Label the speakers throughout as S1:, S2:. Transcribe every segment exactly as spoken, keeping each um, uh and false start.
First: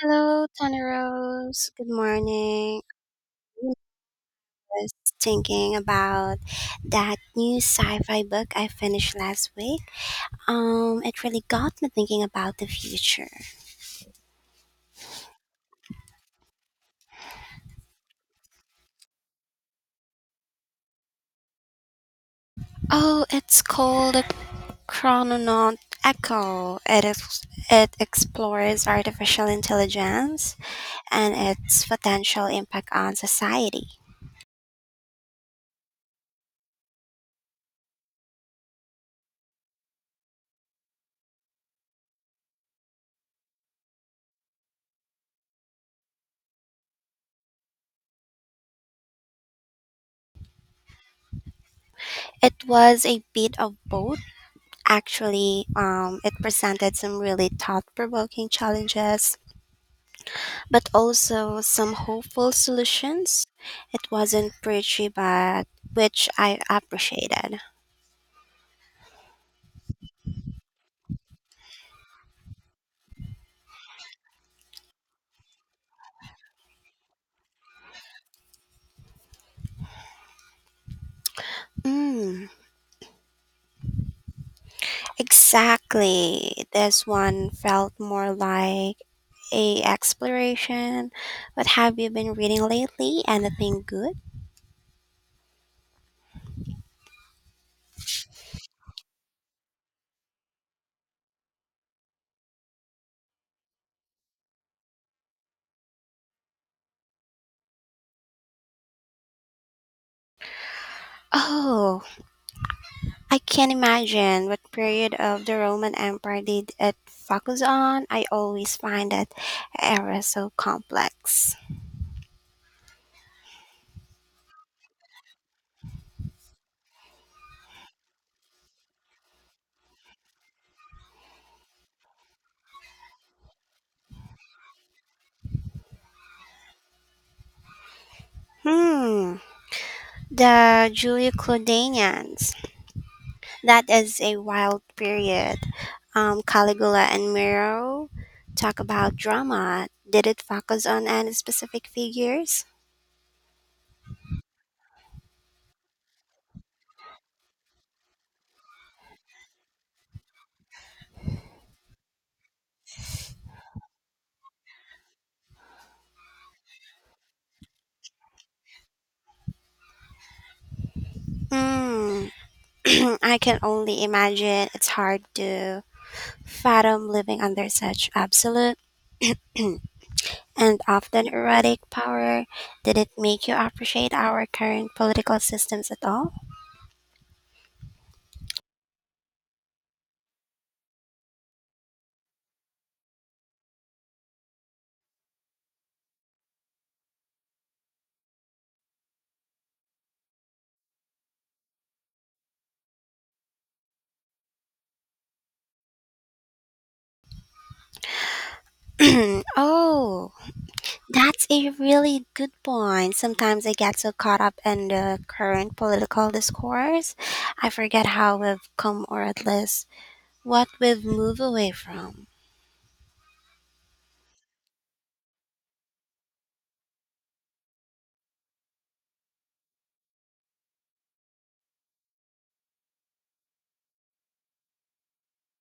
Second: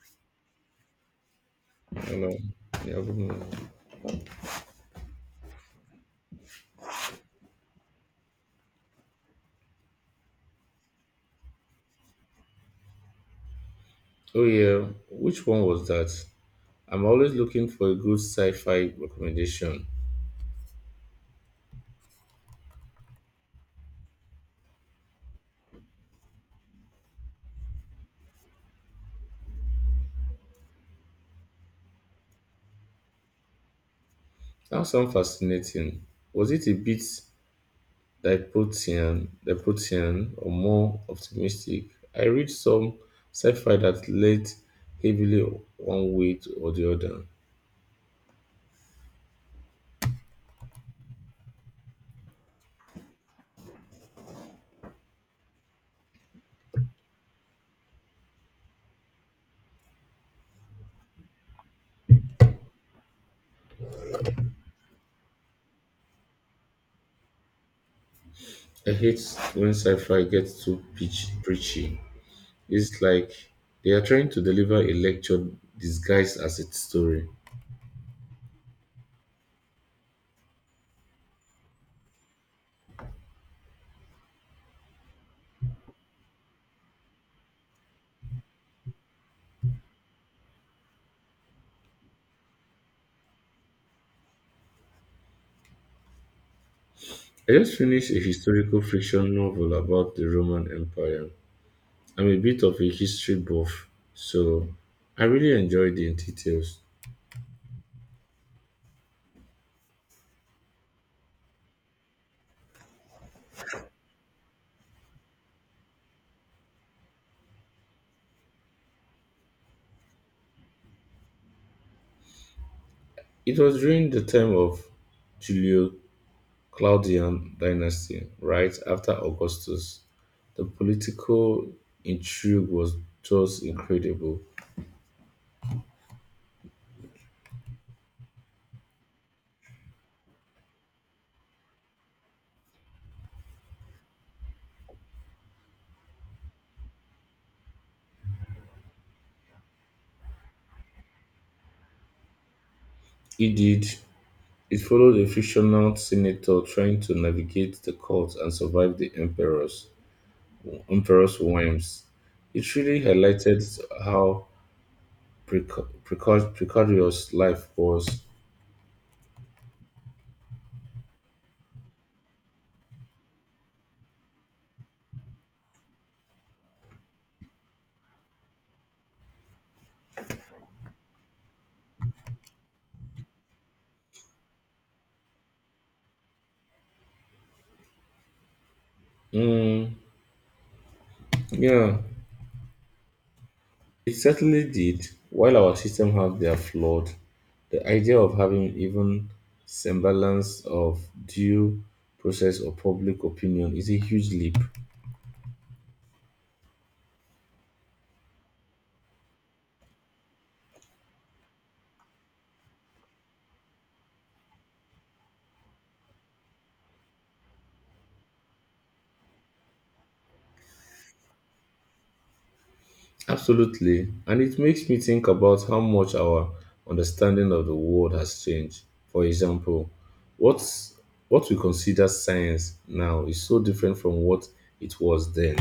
S1: Hello, Tana Rose. Good
S2: Hello.
S1: morning.
S2: Yeah, good morning.
S1: I was thinking about that new sci-fi book I finished last week. Um, it really got me thinking about the future.
S2: Oh yeah, which one was that? I'm always looking for a good sci-fi recommendation.
S1: Oh, it's called A Chrononaut Echo. It is, it explores artificial intelligence and its potential impact on society.
S2: Sounds sound fascinating. Was it a bit dystopian, dystopian, or more optimistic? I read some sci-fi that led heavily one way or the other.
S1: It was a bit of both, actually. Um, it presented some really thought-provoking challenges but also some hopeful solutions. It wasn't preachy, but which I appreciated.
S2: I hate when sci-fi gets too pitch, preachy. It's like they are trying to deliver a lecture disguised as a story.
S1: Mm, exactly. This one felt more like a exploration. What have you been reading lately? Anything good?
S2: I just finished a historical fiction novel about the Roman Empire. I'm a bit of a history buff, so I really enjoyed the details.
S1: Oh, I can't imagine what period of the Roman Empire did it focus on. I always find that era so complex.
S2: It was during the time of Julio Claudian dynasty, right after Augustus. The political intrigue was just incredible.
S1: Hmm, the Julio Claudinians. That is a wild period. Um, Caligula and Nero talk about drama. Did it focus on any specific figures?
S2: It did. It followed a fictional senator trying to navigate the court and survive the emperors. Emperor's whims. It really highlighted how preca- preca- precarious life was.
S1: Hmm. I can only imagine it's hard to fathom living under such absolute and often erratic power. Did it make you appreciate our current political systems at all?
S2: Mm, yeah, it certainly did. While our system have their flawed, the idea of having even semblance of due process or public opinion is a huge leap.
S1: Oh, that's a really good point. Sometimes I get so caught up in the current political discourse, I forget how we've come or at least what we've moved away from.
S2: Absolutely, and it makes me think about how much our understanding of the world has changed. For example, what's what we consider science now is so different from what it was then.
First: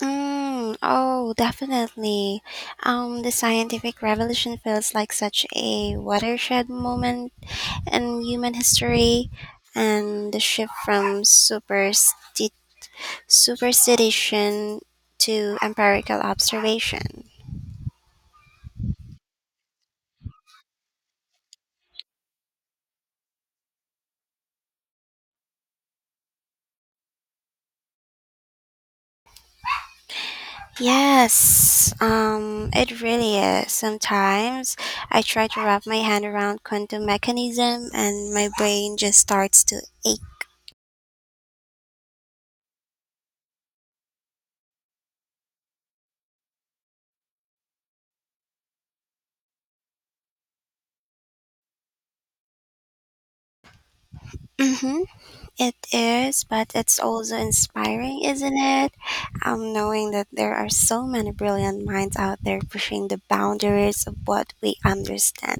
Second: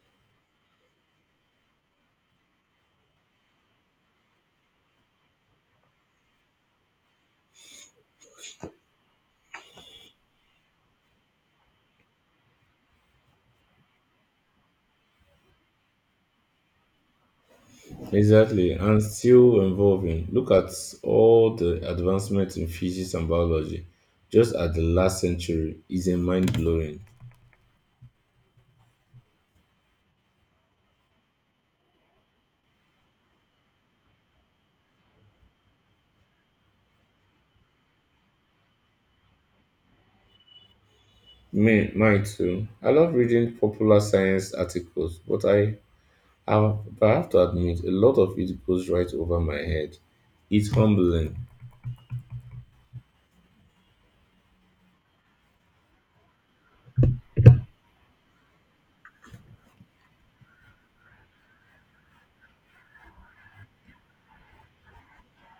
S1: Mm, oh, definitely. Um, the scientific revolution feels like such a watershed moment in human history, and the shift from supersti- superstition to empirical observation.
S2: Exactly, and still evolving. Look at all the advancements in physics and biology just at the last century is a mind blowing.
S1: Yes, um, it really is. Sometimes I try to wrap my hand around quantum mechanism and my brain just starts to ache.
S2: Me, mine too. I love reading popular science articles, but I I've, but I have to admit, a lot of it goes right over my head. It's humbling.
S1: Mm-hmm, it is, but it's also inspiring, isn't it? Um, knowing that there are so many brilliant minds out there pushing the boundaries of what we understand.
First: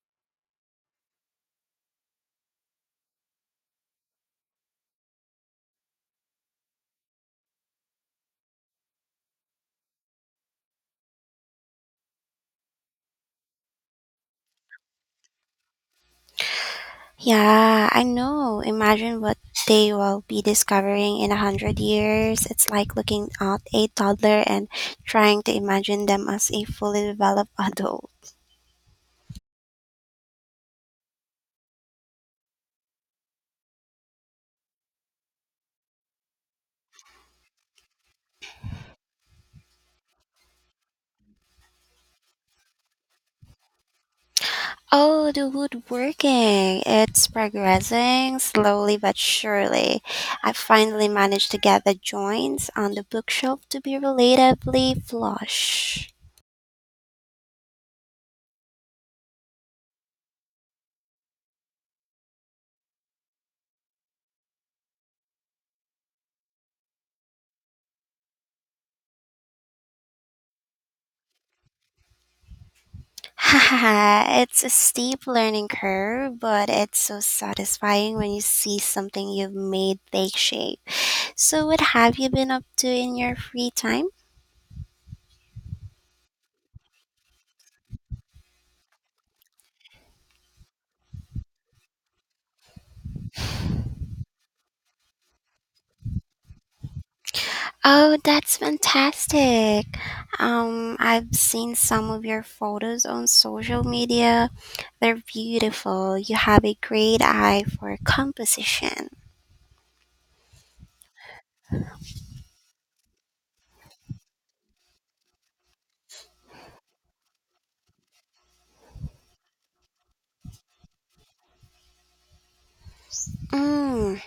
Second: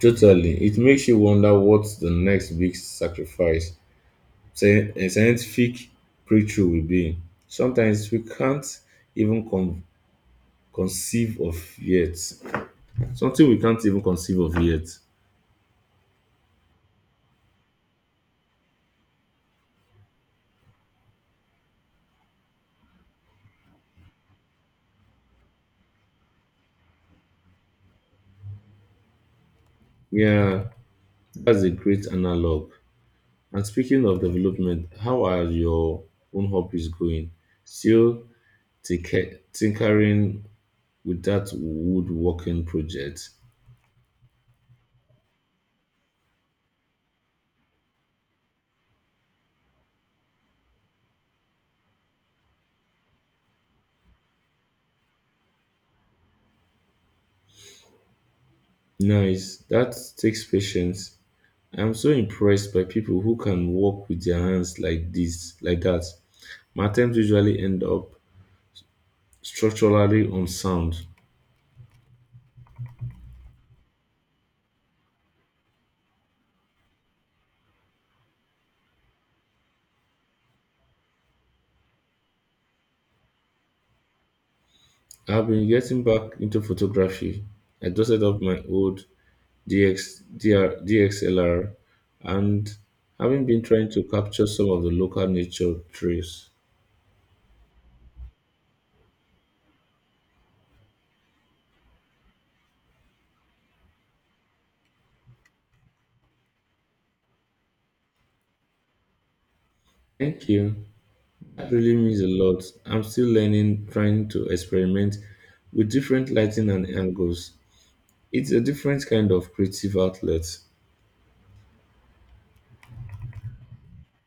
S2: Totally. It makes you wonder what the next big sacrifice, say, a scientific breakthrough will be. Sometimes we can't even con- conceive of yet. Something we can't even conceive of yet.
S1: Yeah, I know. Imagine what they will be discovering in a hundred years. It's like looking at a toddler and trying to imagine them as a fully developed adult.
S2: Yeah, that's a great analog. And speaking of development, how are your own hobbies going? Still tinker- tinkering with that woodworking project.
S1: Oh, the woodworking. It's progressing slowly but surely. I finally managed to get the joints on the bookshelf to be relatively flush.
S2: Nice. That takes patience. I'm so impressed by people who can work with their hands like this, like that. My attempts usually end up structurally unsound.
S1: Haha, it's a steep learning curve, but it's so satisfying when you see something you've made take shape. So, what have you been up to in your free time?
S2: I've been getting back into photography. I dusted off my old D X D R, and having been trying to capture some of the local nature trails.
S1: Oh, that's fantastic. Um, I've seen some of your photos on social media. They're beautiful. You have a great eye for composition.
S2: Thank you. That really means a lot. I'm still learning, trying to experiment with different lighting and angles. It's a different kind of creative outlet.
S1: Mm.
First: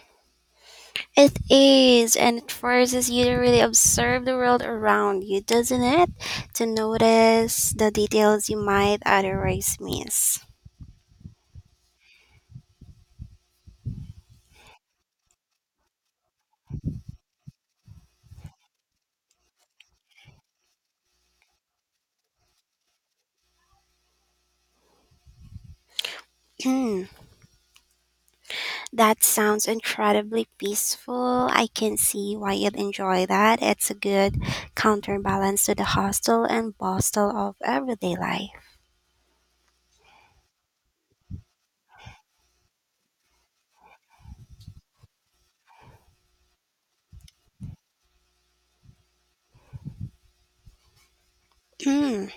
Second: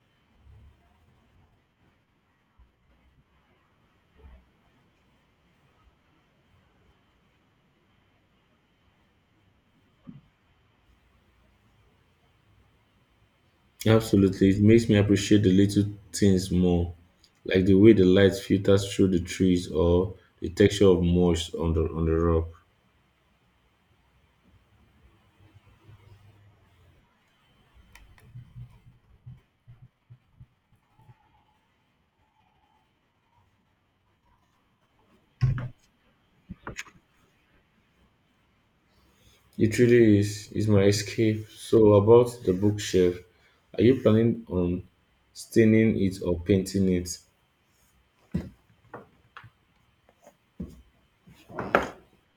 S1: It is, and it forces you to really observe the world around you, doesn't it? To notice the details you might otherwise miss.
S2: Absolutely, it makes me appreciate the little things more, like the way the light filters through the trees or the texture of moss on the on the rock.
S1: Hmm, that sounds incredibly peaceful. I can see why you'd enjoy that. It's a good counterbalance to the hustle and bustle of everyday life.
S2: It really is. It's my escape. So about the bookshelf, are you planning on staining it or painting it?
S1: Hmm,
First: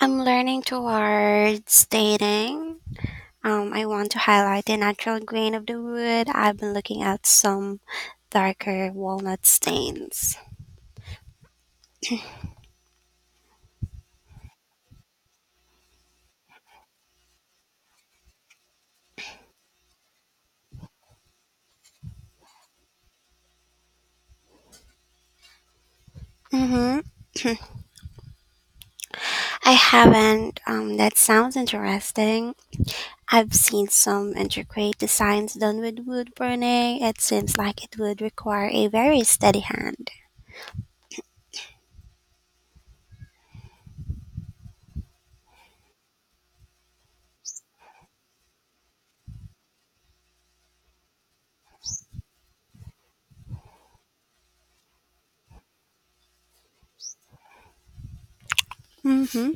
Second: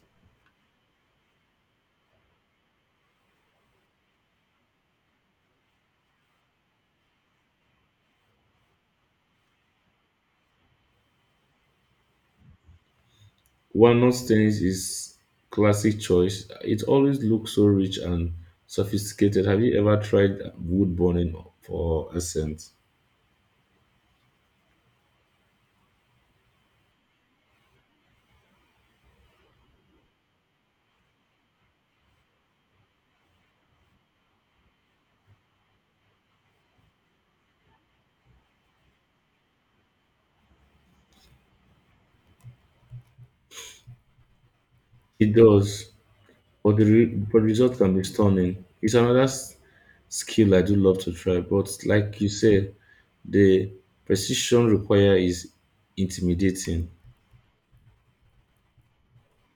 S1: I'm learning towards dating. Um, I want to highlight the natural grain of the wood. I've been looking at some darker walnut stains.
S2: Walnut stains is classic choice. It always looks so rich and sophisticated. Have you ever tried wood burning for a scent?
S1: Mm-hmm. I haven't. Um, that sounds interesting. I've seen some intricate designs done with wood burning. It seems like it would require a very steady hand.
S2: It does, but the, re- but the result can be stunning. It's another s- skill I do love to try, but like you said, the precision required is intimidating.
S1: Mm-hmm.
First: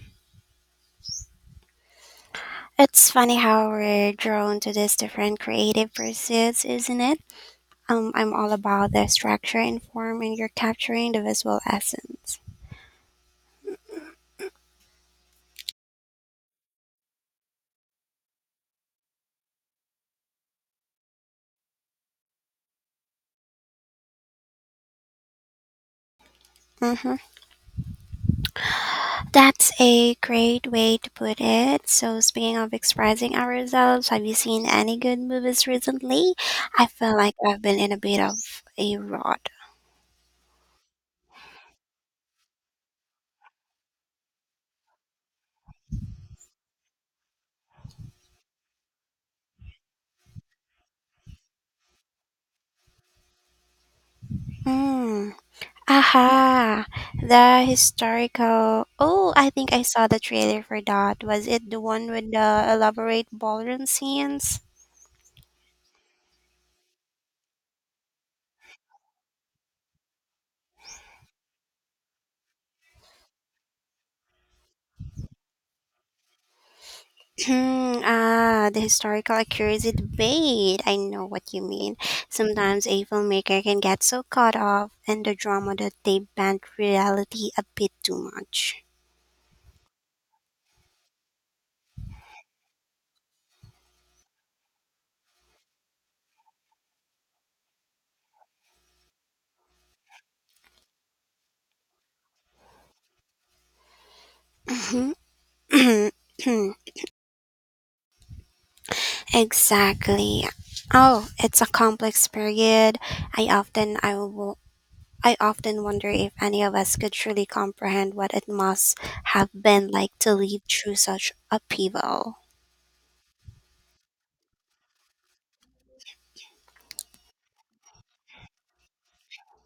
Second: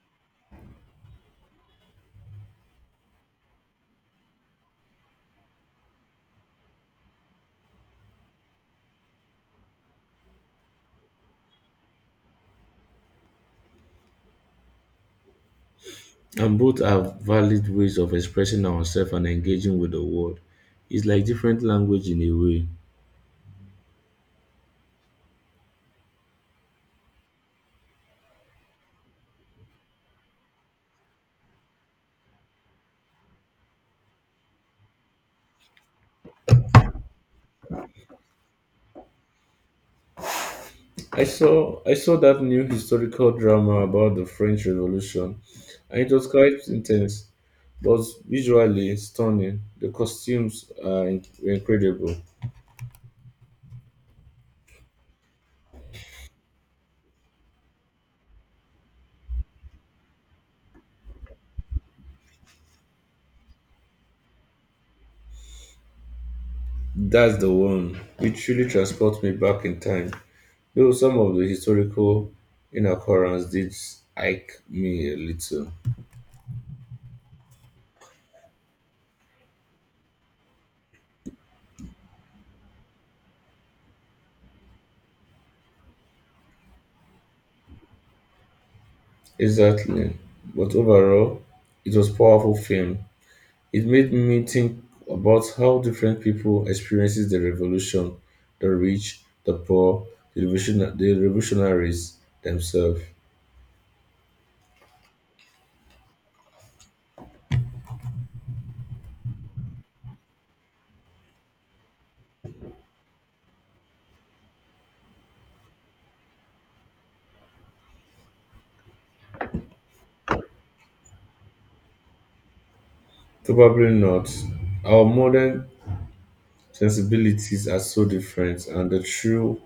S1: It's funny how we're drawn to these different creative pursuits, isn't it? Um, I'm all about the structure and form, and you're capturing the visual essence.
S2: And both are valid ways of expressing ourselves and engaging with the world. It's like different language in a way.
S1: Mm-hmm. That's a great way to put it. So, speaking of expressing ourselves, have you seen any good movies recently? I feel like I've been in a bit of a rut.
S2: I saw I saw that new historical drama about the French Revolution, and it was quite intense, but visually stunning. The costumes are in- were incredible.
S1: Hmm. Aha! The historical. Oh, I think I saw the trailer for that. Was it the one with the elaborate ballroom scenes?
S2: That's the one. It truly transports me back in time. Though some of the historical inaccuracies did ike me a little.
S1: Hmm, ah, the historical accuracy debate. I know what you mean. Sometimes a filmmaker can get so caught up in the drama that they bend reality a bit too much.
S2: Exactly. But overall, it was powerful film. It made me think about how different people experiences the revolution, the rich, the poor, the, revolution- the revolutionaries themselves.
S1: Mhm. Exactly. Oh, it's a complex period. I often I will I often wonder if any of us could truly comprehend what it must have been like to live through such upheaval.
S2: Probably not. Our modern sensibilities are so different, and the true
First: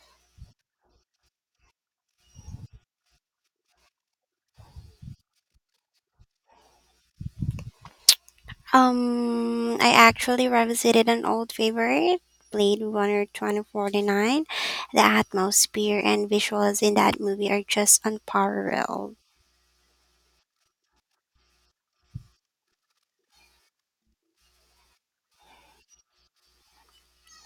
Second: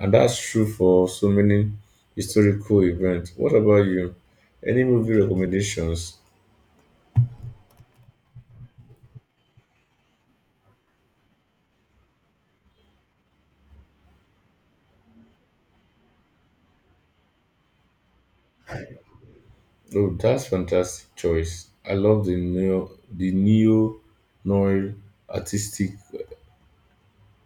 S2: and that's true for so many historical events. What about you? Any movie recommendations?
S1: Um, I actually revisited an old favorite, Blade Runner twenty forty-nine. The atmosphere and visuals in that movie are just unparalleled.
S2: Oh, that's fantastic choice. I love the neo the neo noir artistic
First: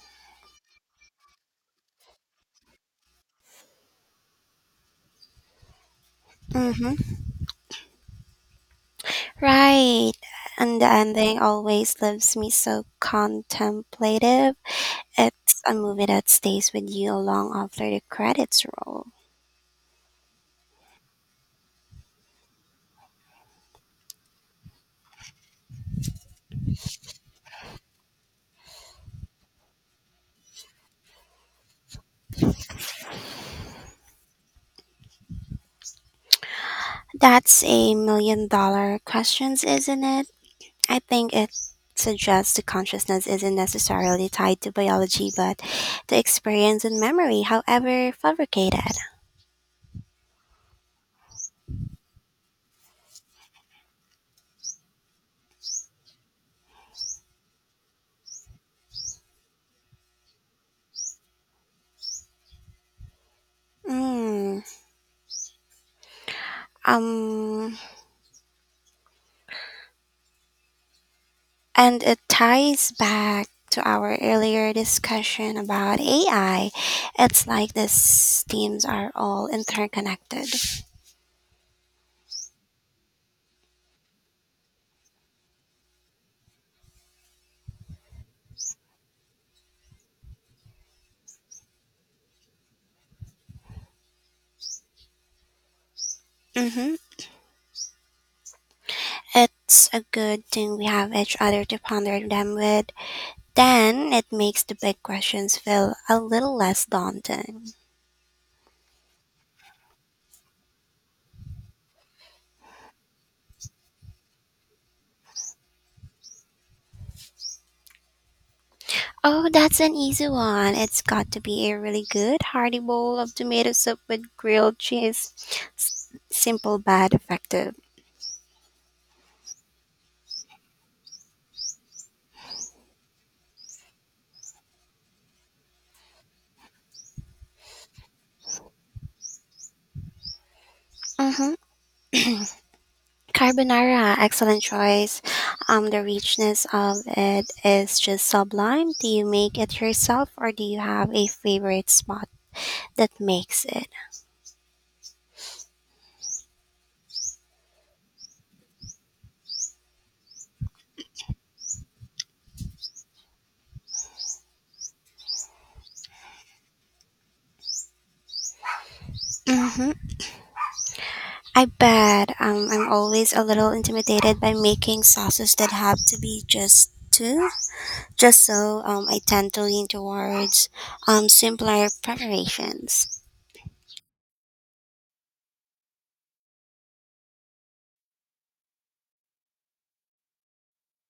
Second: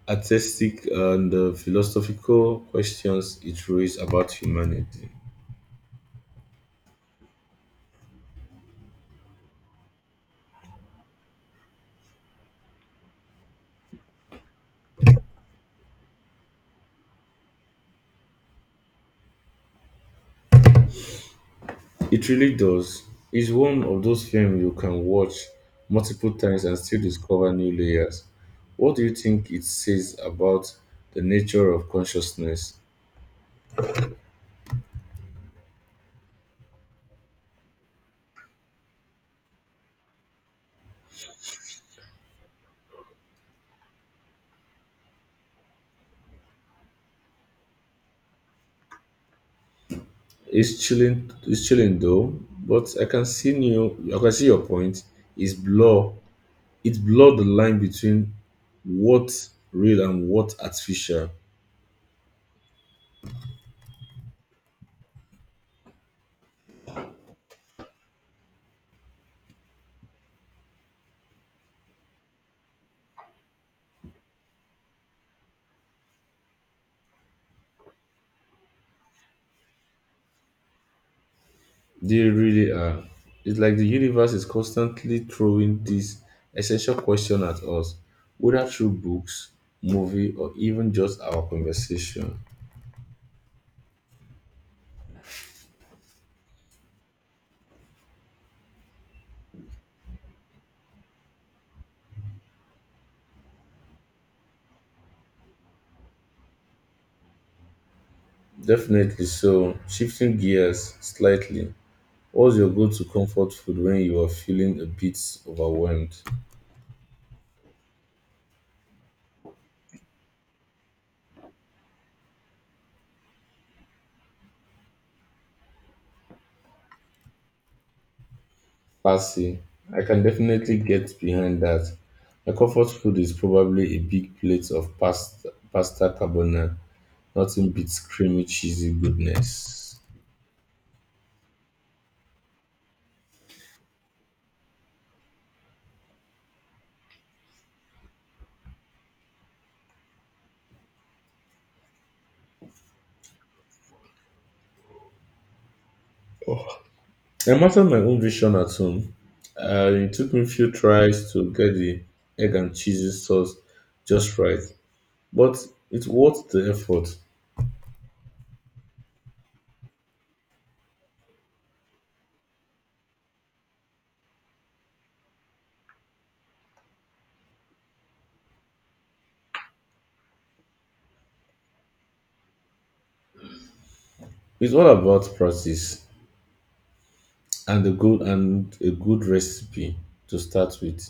S2: artistic and uh, philosophical questions it raises about humanity.
S1: Mm-hmm. Right. And the ending always leaves me so contemplative. It's a movie that stays with you long after the credits roll.
S2: It really does. It's one of those films you can watch multiple times and still discover new layers. What do you think it says about the nature of consciousness?
S1: That's a million dollar questions, isn't it? I think it suggests the consciousness isn't necessarily tied to biology, but to experience and memory, however fabricated.
S2: It's chilling. It's chilling though, but I can see you. I can see your point. It's blur. It blur the line between what real and what artificial.
S1: Mm, um, and it ties back to our earlier discussion about A I. It's like these themes are all interconnected.
S2: They really are. It's like the universe is constantly throwing this essential question at us, whether through books, movie, or even just our conversation.
S1: Mm-hmm. It's a good thing we have each other to ponder them with. Then it makes the big questions feel a little less daunting.
S2: Definitely. So, shifting gears slightly, what's your go-to comfort food when you are feeling a bit overwhelmed?
S1: Oh, that's an easy one. It's got to be a really good, hearty bowl of tomato soup with grilled cheese. S- simple but effective.
S2: Parsley. I can definitely get behind that. My comfort food is probably a big plate of pasta, pasta carbonara. Nothing beats creamy, cheesy goodness.
S1: Hmm. Carbonara, excellent choice. Um, the richness of it is just sublime. Do you make it yourself or do you have a favorite spot that makes it?
S2: I mastered my own vision at home. Uh, it took me a few tries to get the egg and cheese sauce just right, but it's worth the effort.
S1: Hmm. I bet. um, I'm always a little intimidated by making sauces that have to be just two. Just so, um, I tend to lean towards um, simpler preparations.
S2: It's all about practice and a good and a good recipe to start with.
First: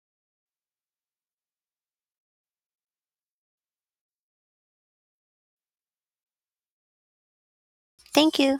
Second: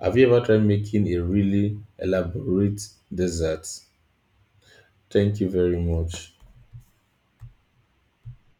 S2: Have you ever tried making a really elaborate dessert? Thank you very much.
S1: Thank you.